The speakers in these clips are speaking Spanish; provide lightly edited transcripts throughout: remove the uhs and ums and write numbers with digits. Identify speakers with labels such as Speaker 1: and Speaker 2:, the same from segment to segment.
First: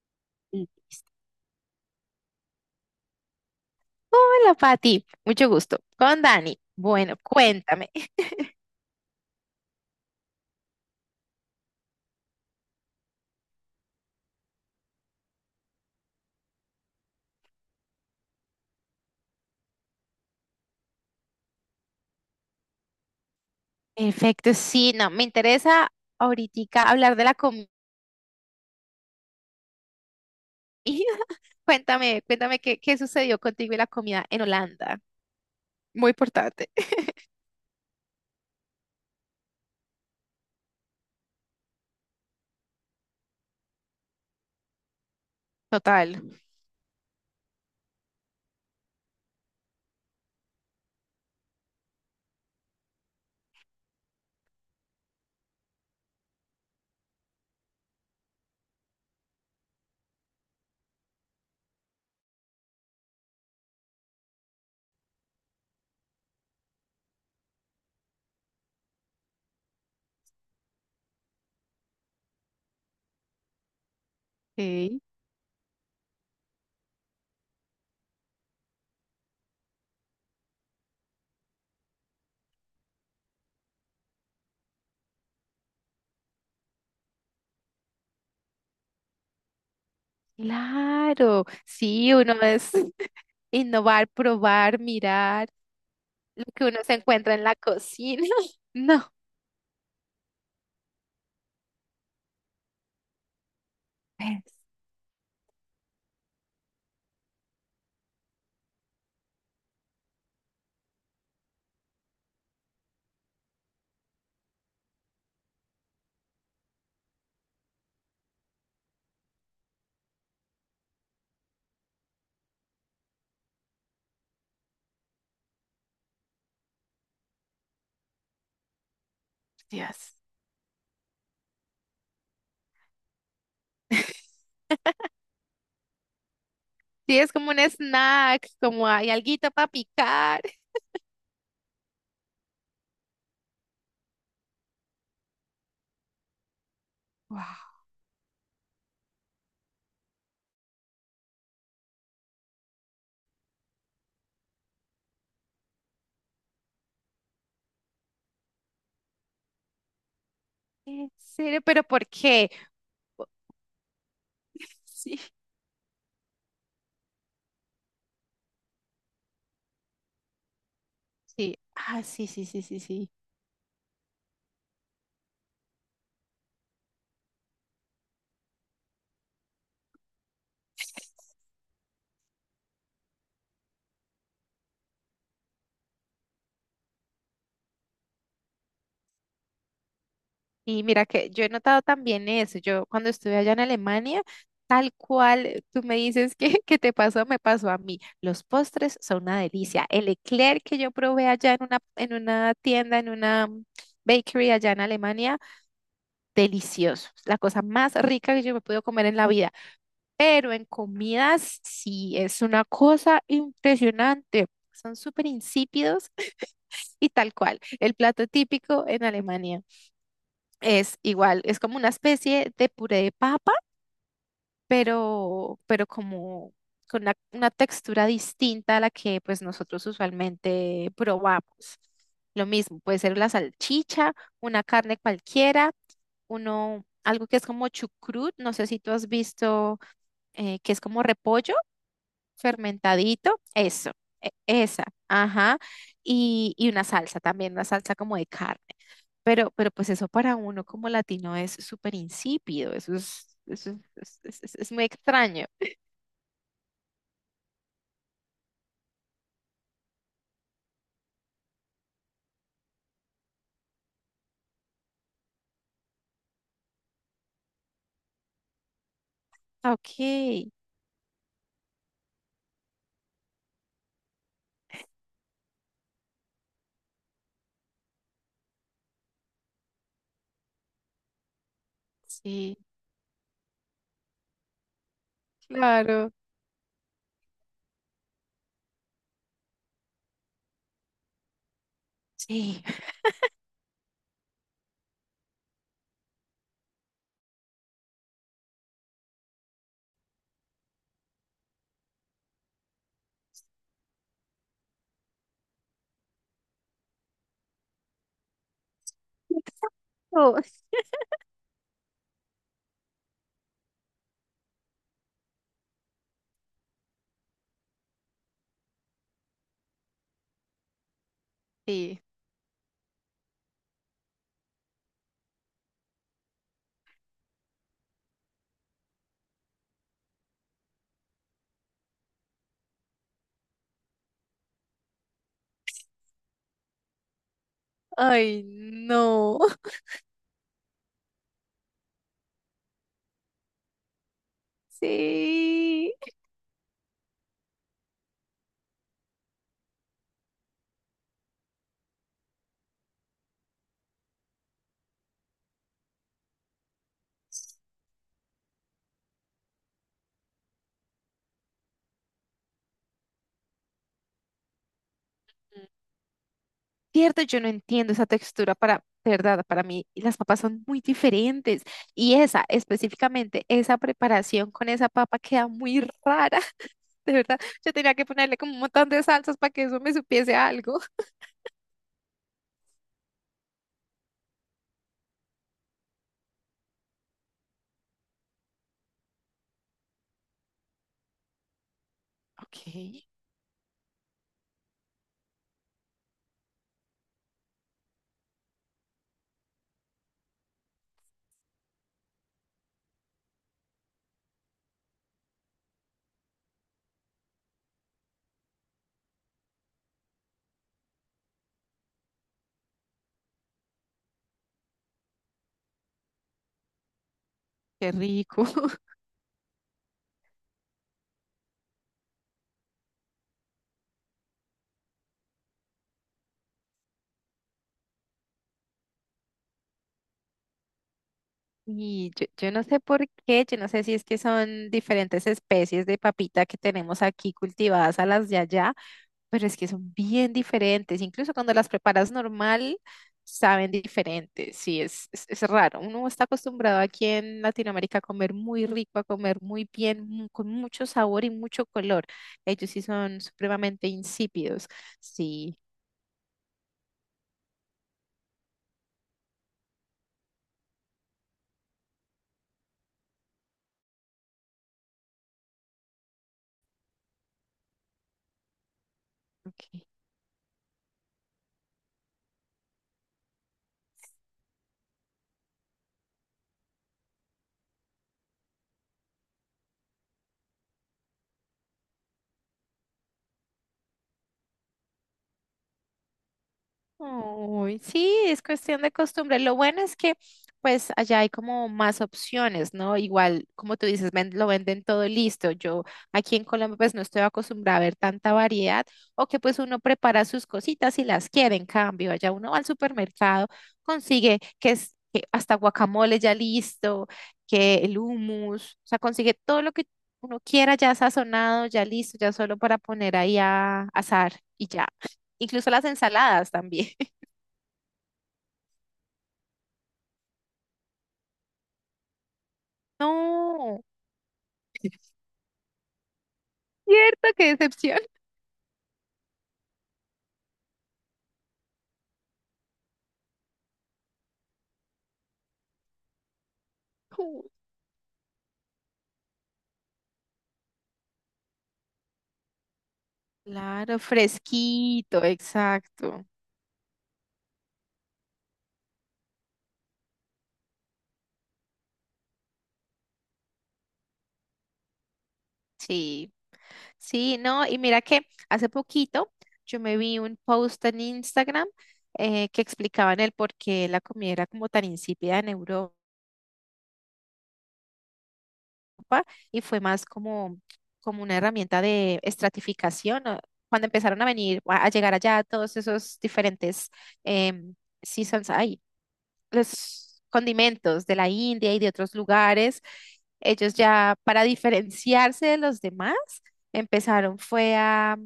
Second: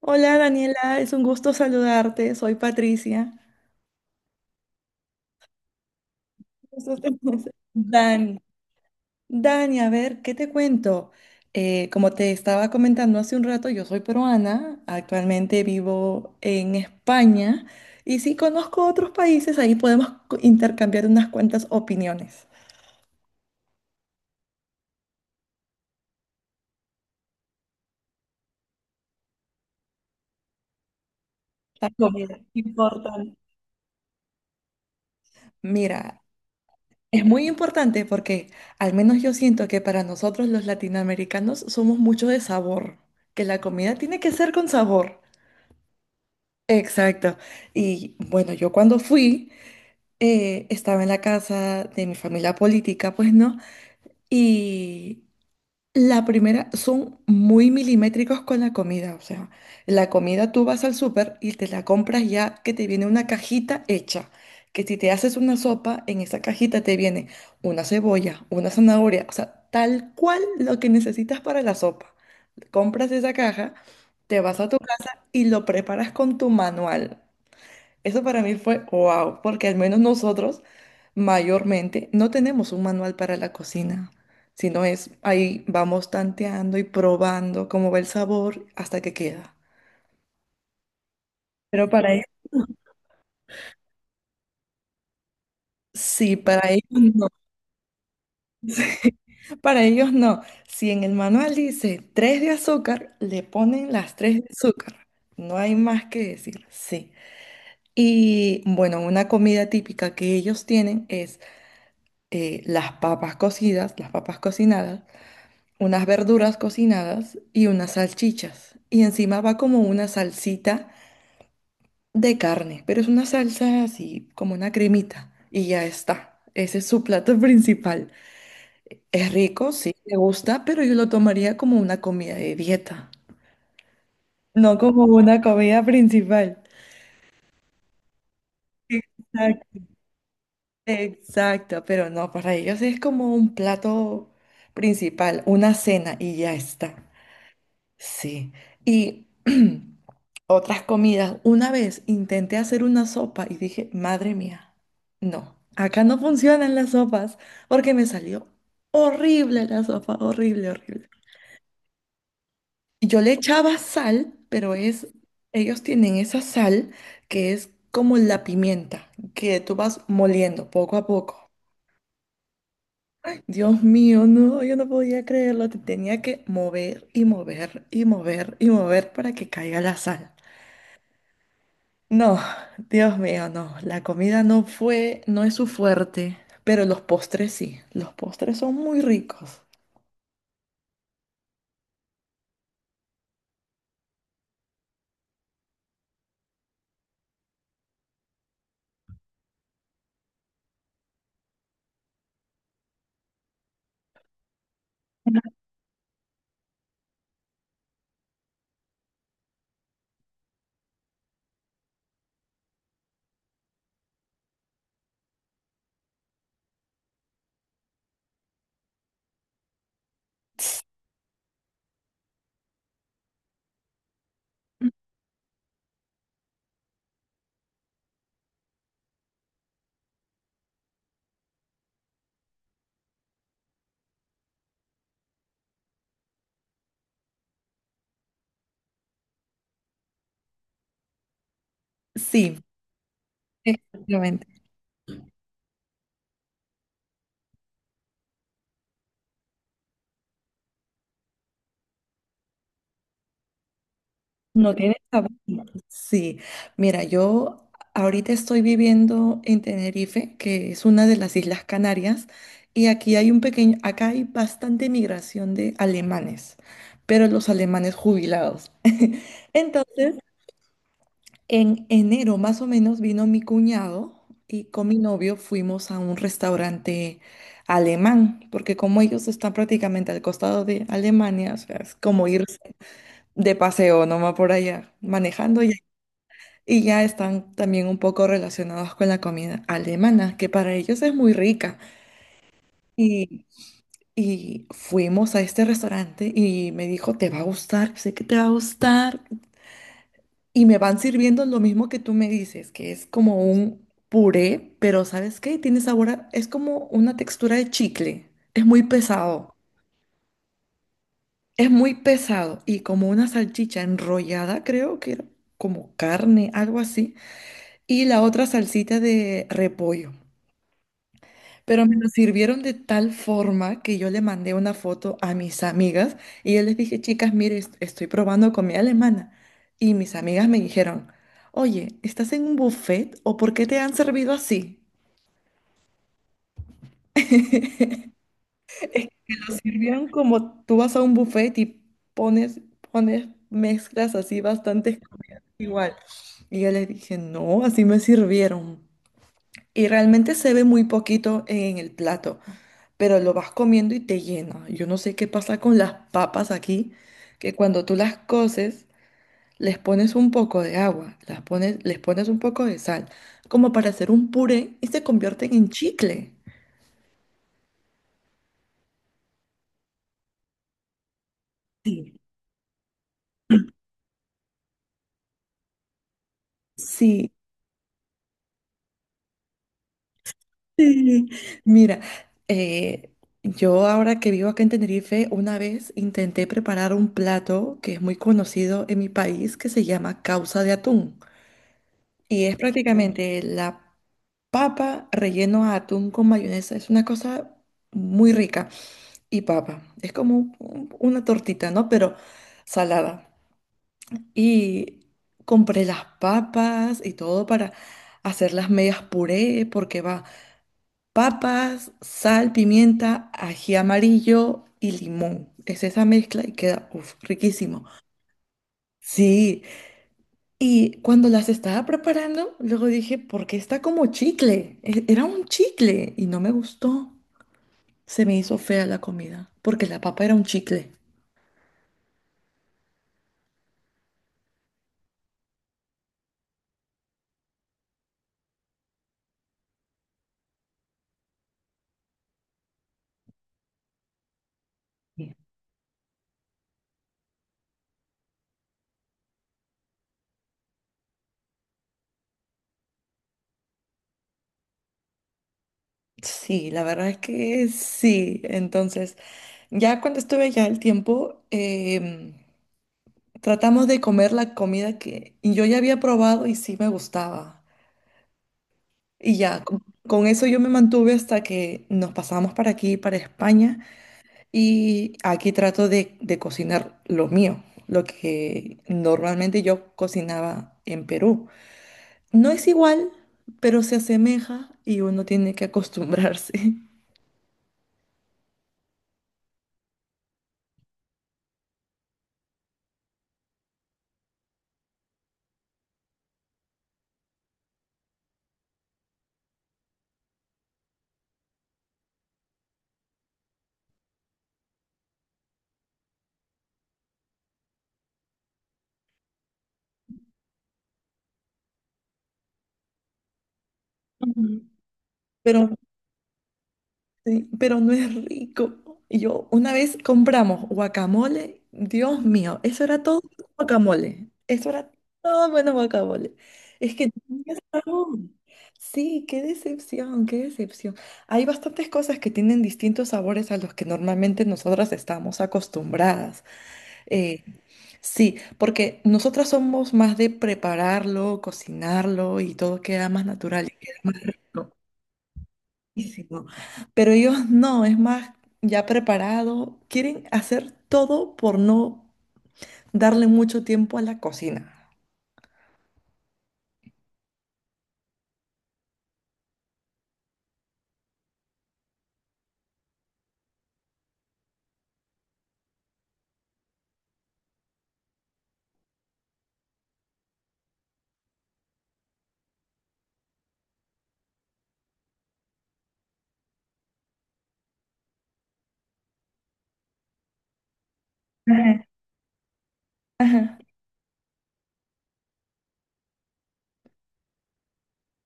Speaker 1: Hola, Daniela,
Speaker 2: Listo.
Speaker 1: es un gusto saludarte, soy Patricia.
Speaker 2: Hola, Pati. Mucho gusto. Con Dani.
Speaker 1: Gusto te-
Speaker 2: Bueno, cuéntame.
Speaker 1: Dani, Dani, a ver, ¿qué te cuento? Como te estaba comentando hace un rato, yo soy peruana, actualmente vivo en España y sí conozco otros países, ahí podemos intercambiar unas cuantas opiniones.
Speaker 2: Perfecto, sí, no, me interesa ahorita hablar de la comida.
Speaker 1: La
Speaker 2: Cuéntame,
Speaker 1: comida,
Speaker 2: cuéntame qué
Speaker 1: importante.
Speaker 2: sucedió contigo y la comida en Holanda. Muy
Speaker 1: Mira,
Speaker 2: importante.
Speaker 1: es muy importante porque al menos yo siento que para nosotros los latinoamericanos somos mucho de sabor, que la comida tiene que ser con sabor.
Speaker 2: Total.
Speaker 1: Exacto. Y bueno, yo cuando fui, estaba en la casa de mi familia política, pues no. Y la primera, son muy milimétricos con la comida. O sea, la comida tú vas al súper y te la compras ya que te viene una cajita hecha. Que si te haces una sopa, en esa cajita te viene una cebolla, una zanahoria, o sea, tal cual lo que necesitas para la sopa. Compras esa caja, te vas a tu
Speaker 2: Ok.
Speaker 1: casa y lo preparas con tu manual. Eso para mí fue wow, porque al menos nosotros mayormente no tenemos un manual para la cocina, sino es ahí vamos tanteando y probando cómo va el sabor hasta que queda.
Speaker 2: Claro,
Speaker 1: Pero para
Speaker 2: sí,
Speaker 1: ellos,
Speaker 2: uno es innovar, probar, mirar
Speaker 1: sí,
Speaker 2: lo que
Speaker 1: para
Speaker 2: uno
Speaker 1: ellos
Speaker 2: se
Speaker 1: no.
Speaker 2: encuentra en la cocina. No,
Speaker 1: Sí, para ellos no. Si en el manual dice tres de azúcar, le ponen las tres
Speaker 2: pues,
Speaker 1: de azúcar. No hay más que decir, sí. Y bueno, una comida típica que ellos tienen es las papas cocidas, las papas cocinadas, unas verduras cocinadas y unas salchichas. Y encima va como una salsita de carne, pero es una salsa así, como una cremita. Y ya está. Ese es su plato principal. Es rico, sí, me
Speaker 2: Dios.
Speaker 1: gusta, pero yo lo tomaría como una comida de dieta, no como una comida principal.
Speaker 2: Sí, es como un snack, como hay alguito para
Speaker 1: Exacto,
Speaker 2: picar.
Speaker 1: exacto, pero no, para ellos es como un plato principal, una cena y ya está.
Speaker 2: Wow.
Speaker 1: Sí, y otras comidas. Una vez intenté hacer una sopa y dije, madre mía, no, acá no funcionan las sopas porque me salió horrible la sopa, horrible, horrible.
Speaker 2: ¿En serio? ¿Pero por qué?
Speaker 1: Yo
Speaker 2: O-
Speaker 1: le echaba sal, pero es,
Speaker 2: Sí,
Speaker 1: ellos tienen esa sal que es como la pimienta, que tú vas moliendo poco a poco.
Speaker 2: sí, ah, sí, sí, sí, sí, sí.
Speaker 1: Dios mío, no, yo no podía creerlo, te tenía que mover y mover y mover y mover para que caiga la sal. No, Dios mío, no. La comida no fue, no es su fuerte, pero los postres sí. Los postres son muy ricos.
Speaker 2: Y mira que yo he notado también eso. Yo cuando estuve allá en Alemania, tal cual tú me dices que te pasó, me pasó a mí. Los postres son una delicia. El eclair que yo probé allá en una tienda, en una bakery allá en Alemania, delicioso. La cosa más rica que yo me pude comer en la vida. Pero en comidas sí es una cosa impresionante. Son súper insípidos. Y tal cual, el plato típico en Alemania es igual, es como una especie de puré de papa, pero como con una textura distinta a la que pues nosotros usualmente probamos. Lo mismo, puede ser la salchicha, una carne cualquiera, uno, algo que es como chucrut, no sé si tú has visto que es como repollo.
Speaker 1: Sí,
Speaker 2: Fermentadito, eso,
Speaker 1: exactamente.
Speaker 2: esa, ajá. Y una salsa también, una salsa como de carne. Pero pues eso para uno como latino es súper insípido, eso es, es
Speaker 1: No
Speaker 2: muy
Speaker 1: tiene sabor.
Speaker 2: extraño.
Speaker 1: Sí. Mira, yo ahorita estoy viviendo en Tenerife, que es una de las Islas Canarias, y aquí hay un pequeño, acá hay bastante migración de alemanes, pero los alemanes jubilados.
Speaker 2: Ah, ok.
Speaker 1: Entonces, en enero más o menos vino mi cuñado y con mi novio fuimos a un restaurante alemán, porque como ellos están prácticamente al costado de Alemania, o sea, es como ir
Speaker 2: Sí,
Speaker 1: de paseo nomás por allá, manejando ya.
Speaker 2: claro.
Speaker 1: Y ya están también un poco relacionados con la comida alemana, que para ellos es muy rica.
Speaker 2: Sí.
Speaker 1: Y, y fuimos a este restaurante y me dijo, te va a gustar, sé que te va a gustar. Y me van sirviendo lo mismo que tú me dices, que es como un puré, pero ¿sabes qué? Tiene sabor es como una textura de chicle. Es muy pesado.
Speaker 2: Eso.
Speaker 1: Es muy pesado y como una salchicha enrollada, creo que era como carne, algo así. Y la otra salsita de repollo. Pero me
Speaker 2: Sí.
Speaker 1: lo sirvieron de tal forma que yo le mandé una foto a mis amigas y yo les dije, chicas, mire, estoy probando comida alemana. Y mis amigas me dijeron, oye, ¿estás en un buffet o por qué te han servido así?
Speaker 2: Ay,
Speaker 1: Es que
Speaker 2: no.
Speaker 1: lo sirvieron como tú vas a un buffet y pones, pones mezclas así bastante igual.
Speaker 2: Sí.
Speaker 1: Y yo les dije, no, así me sirvieron. Y realmente se ve muy poquito en el plato, pero lo vas comiendo y te llena. Yo no sé qué pasa con las papas aquí, que cuando tú las coces, les pones un poco de agua, les pones un poco de sal, como para hacer un puré y se convierten en chicle.
Speaker 2: Cierto, yo no entiendo esa textura para, de verdad, para mí las papas son muy diferentes y esa, específicamente, esa preparación con esa papa queda muy rara, de
Speaker 1: Sí,
Speaker 2: verdad. Yo tenía que ponerle como un montón de salsas para que eso me supiese a algo.
Speaker 1: sí. Mira, eh, yo ahora que vivo acá en Tenerife, una vez intenté preparar un plato que es muy conocido en mi país que se llama causa de atún. Y es
Speaker 2: Ok,
Speaker 1: prácticamente la papa relleno a atún con mayonesa. Es una cosa muy rica. Y papa. Es como una tortita, ¿no? Pero salada. Y compré las papas y todo para hacer las medias puré, porque va papas, sal, pimienta, ají amarillo y limón. Es esa mezcla y queda, uf, riquísimo.
Speaker 2: qué rico.
Speaker 1: Sí, y cuando las estaba preparando, luego dije, ¿por qué está como chicle? Era un chicle y no me gustó. Se me hizo fea la comida porque la papa era un chicle.
Speaker 2: Y yo no sé por qué, yo no sé si es que son diferentes especies de papita que tenemos aquí cultivadas a las de allá, pero es que son bien diferentes. Incluso cuando las preparas normal, saben diferentes. Sí, es, es,
Speaker 1: Bien.
Speaker 2: es raro. Uno está acostumbrado aquí en Latinoamérica a comer muy rico, a comer muy bien, con mucho sabor y mucho color. Ellos sí son supremamente insípidos. Sí,
Speaker 1: Sí, la verdad es que sí. Entonces, ya cuando estuve ya el tiempo, tratamos de comer la comida que y yo ya había probado y sí me gustaba. Y ya,
Speaker 2: ok.
Speaker 1: con eso yo me mantuve hasta que nos pasamos para aquí, para España. Y aquí trato de cocinar lo mío, lo que normalmente yo cocinaba en Perú. No es igual, pero se asemeja y uno tiene que acostumbrarse.
Speaker 2: Uy, sí, es cuestión de costumbre. Lo bueno es que pues allá hay como más opciones, ¿no? Igual, como tú dices, lo venden todo listo. Yo aquí en Colombia pues no estoy acostumbrada a ver tanta variedad o que pues uno prepara sus cositas y las quiere. En cambio, allá uno va al supermercado, consigue que es que hasta guacamole ya listo, que el hummus, o sea, consigue todo lo que uno quiera ya sazonado, ya listo, ya solo para poner ahí a asar
Speaker 1: Ujú.
Speaker 2: y ya. Incluso
Speaker 1: Pero,
Speaker 2: las ensaladas también.
Speaker 1: sí, pero no es rico. Yo una vez compramos guacamole, Dios mío, eso era todo
Speaker 2: No.
Speaker 1: guacamole. Eso era todo bueno guacamole. Es que
Speaker 2: Cierto, qué decepción.
Speaker 1: decepción. Sí, qué decepción, qué decepción. Hay bastantes cosas que tienen distintos sabores a los que normalmente nosotras estamos acostumbradas. Eh, sí, porque nosotras somos más de prepararlo, cocinarlo y todo queda más natural y queda
Speaker 2: Claro,
Speaker 1: más rico.
Speaker 2: fresquito, exacto.
Speaker 1: Riquísimo. Pero ellos no, es más ya preparado. Quieren hacer todo por no darle mucho tiempo a la cocina.
Speaker 2: Sí, sí, no, y mira que hace poquito yo me vi un post en Instagram, que explicaban el por qué la comida era como tan insípida en Europa y fue más como, como una herramienta de estratificación, ¿no? Cuando empezaron a venir, a llegar allá todos esos diferentes em, seasons, ay, los condimentos de la India y
Speaker 1: Ajá.
Speaker 2: de otros lugares.
Speaker 1: Ajá.
Speaker 2: Ellos ya para diferenciarse de los demás empezaron fue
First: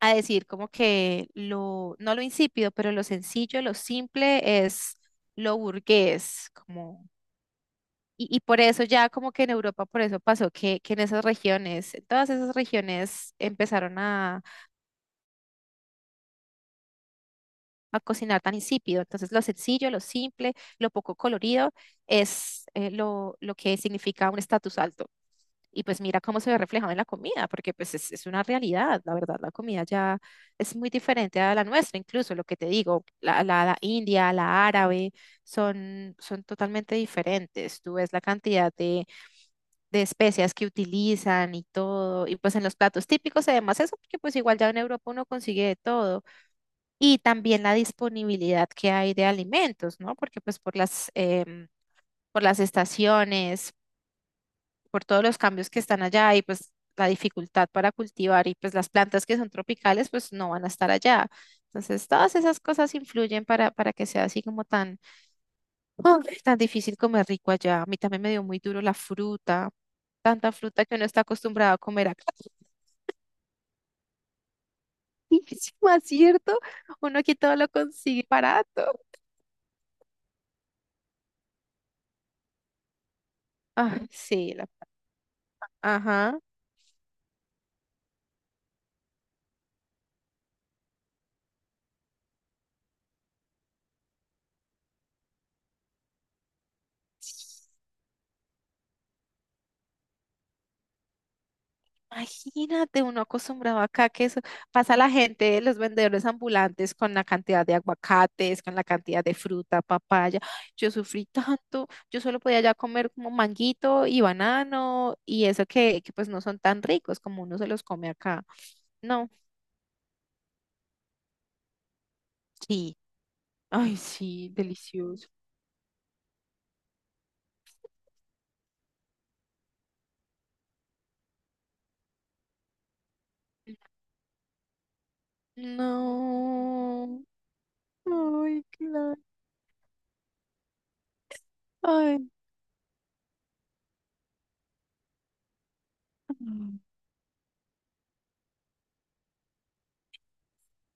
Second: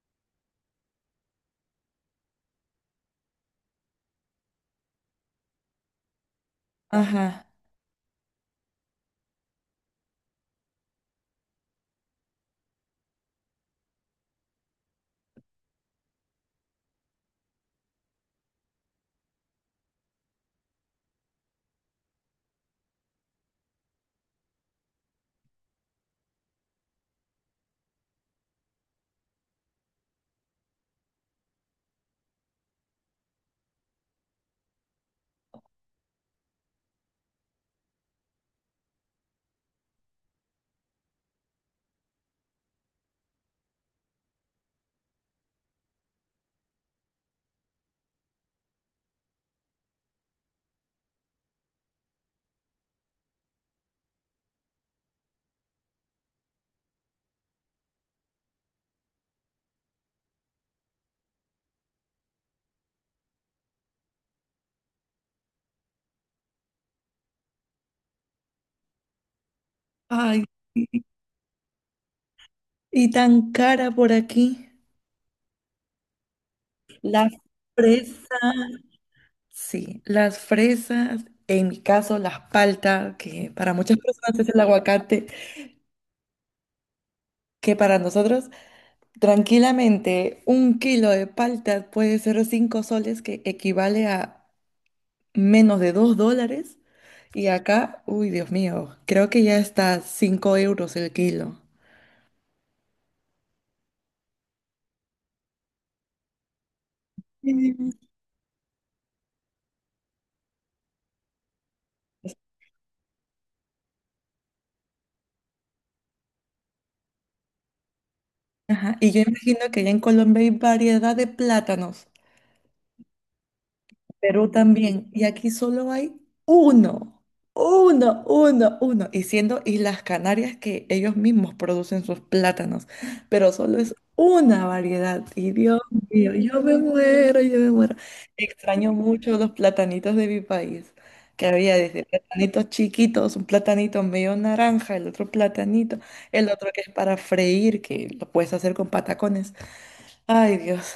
Speaker 2: a decir como que lo, no lo insípido, pero lo sencillo, lo simple es lo burgués, como...
Speaker 1: Ajá.
Speaker 2: Y, y por eso ya como que en Europa, por eso pasó que en esas regiones, en todas esas regiones empezaron a cocinar tan insípido. Entonces, lo sencillo, lo simple, lo poco colorido es lo que significa un estatus alto. Y pues mira cómo se ve reflejado en la comida, porque pues es una realidad, la verdad, la comida ya es muy diferente a la nuestra, incluso lo que te digo, la, la india, la árabe, son, son totalmente diferentes. Tú ves la cantidad de especias que utilizan y todo, y pues en los platos típicos además eso, porque pues igual ya en Europa uno consigue de todo y también la disponibilidad que hay de alimentos, ¿no? Porque pues por las, por las estaciones, por todos los cambios que están allá y pues la dificultad para cultivar y pues las plantas que son tropicales pues no van a estar allá. Entonces todas esas cosas influyen para que sea así como tan, ¡ah! Tan difícil comer rico allá. A mí también me dio muy duro la fruta,
Speaker 1: Ay,
Speaker 2: tanta fruta que
Speaker 1: sí.
Speaker 2: uno está acostumbrado a comer acá.
Speaker 1: Y tan cara por aquí.
Speaker 2: Más cierto, uno
Speaker 1: Las
Speaker 2: aquí todo lo consigue barato.
Speaker 1: Fresas. Sí, las fresas, en mi caso las paltas, que para muchas
Speaker 2: Ah,
Speaker 1: personas es
Speaker 2: sí,
Speaker 1: el
Speaker 2: la,
Speaker 1: aguacate,
Speaker 2: ajá.
Speaker 1: que para nosotros tranquilamente un kilo de paltas puede ser 5 soles, que equivale a menos de $2. Y acá, uy, Dios mío, creo que ya está 5 € el kilo.
Speaker 2: Imagínate, uno acostumbrado acá que eso pasa la gente, los vendedores ambulantes con la cantidad de
Speaker 1: Mm.
Speaker 2: aguacates, con la cantidad de fruta, papaya. Yo sufrí tanto, yo solo podía ya comer como manguito y banano y eso que pues no son tan ricos como uno se los come acá.
Speaker 1: Ajá, y yo
Speaker 2: No,
Speaker 1: imagino que ya en Colombia hay variedad de plátanos.
Speaker 2: sí, ay, sí,
Speaker 1: Perú también. Y
Speaker 2: delicioso.
Speaker 1: aquí solo hay uno, uno. Y siendo Islas Canarias que ellos mismos producen sus plátanos, pero solo es una variedad. Y Dios mío, yo me
Speaker 2: No,
Speaker 1: muero, yo me muero.
Speaker 2: ay,
Speaker 1: Extraño
Speaker 2: claro,
Speaker 1: mucho los platanitos de mi país, que había desde
Speaker 2: ay,
Speaker 1: platanitos chiquitos, un platanito medio naranja, el otro platanito, el otro
Speaker 2: no.
Speaker 1: que es para freír, que lo puedes hacer con patacones. Ay, Dios.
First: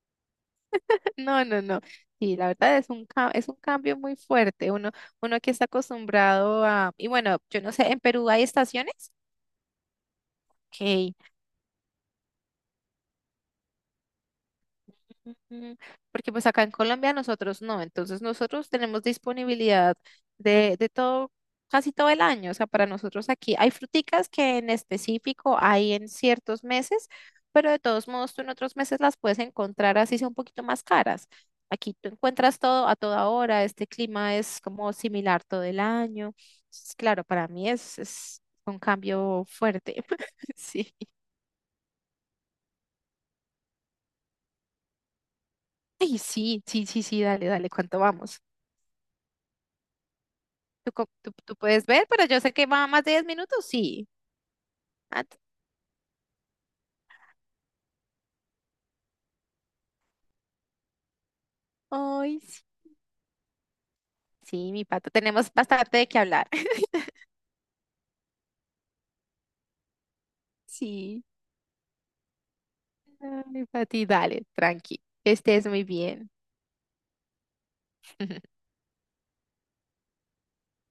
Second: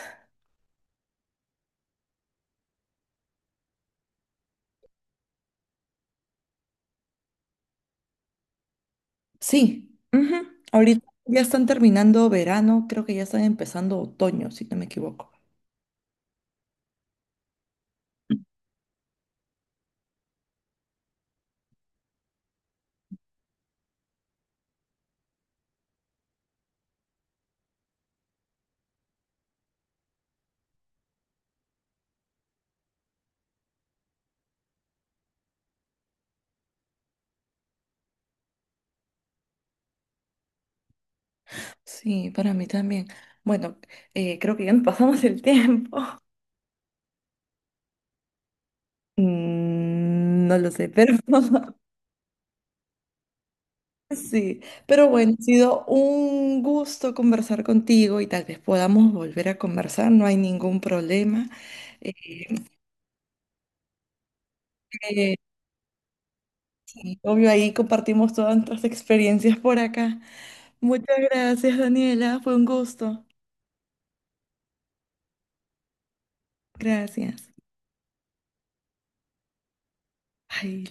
Speaker 2: No, no, no. Sí, la verdad es un, es un cambio muy fuerte. Uno, uno que está acostumbrado a... Y bueno, yo no sé, ¿en Perú hay estaciones?
Speaker 1: Sí, ujú. Ahorita
Speaker 2: Ok.
Speaker 1: ya están terminando verano, creo que ya están empezando otoño, si no me equivoco.
Speaker 2: Ujú. Porque pues acá en Colombia nosotros no, entonces nosotros tenemos disponibilidad de todo, casi todo el año, o sea, para nosotros aquí hay fruticas que en específico hay en ciertos meses, pero de todos modos tú en otros meses las puedes encontrar así sea un poquito más caras. Aquí tú encuentras todo a toda hora, este clima es como similar todo el año. Entonces, claro, para mí es un cambio fuerte. Sí.
Speaker 1: Sí, para mí también. Bueno, creo que ya nos pasamos el tiempo.
Speaker 2: Ay, sí, sí, sí, sí, dale, dale, ¿cuánto vamos?
Speaker 1: Mm, no lo sé,
Speaker 2: ¿Tú,
Speaker 1: pero
Speaker 2: tú, tú puedes ver? Pero yo sé que va más de 10 minutos, sí.
Speaker 1: sí. Pero
Speaker 2: Ah,
Speaker 1: bueno,
Speaker 2: t-
Speaker 1: ha sido un gusto conversar contigo y tal vez podamos volver a conversar, no hay ningún problema. Eh,
Speaker 2: Ay, sí, sí, mi pato,
Speaker 1: eh,
Speaker 2: tenemos bastante de qué hablar.
Speaker 1: sí, obvio, ahí compartimos todas nuestras experiencias por acá. Muchas
Speaker 2: Sí.
Speaker 1: gracias, Daniela, fue un gusto.
Speaker 2: Ay, Pati, dale, tranqui, que estés muy bien.
Speaker 1: Gracias. Ay,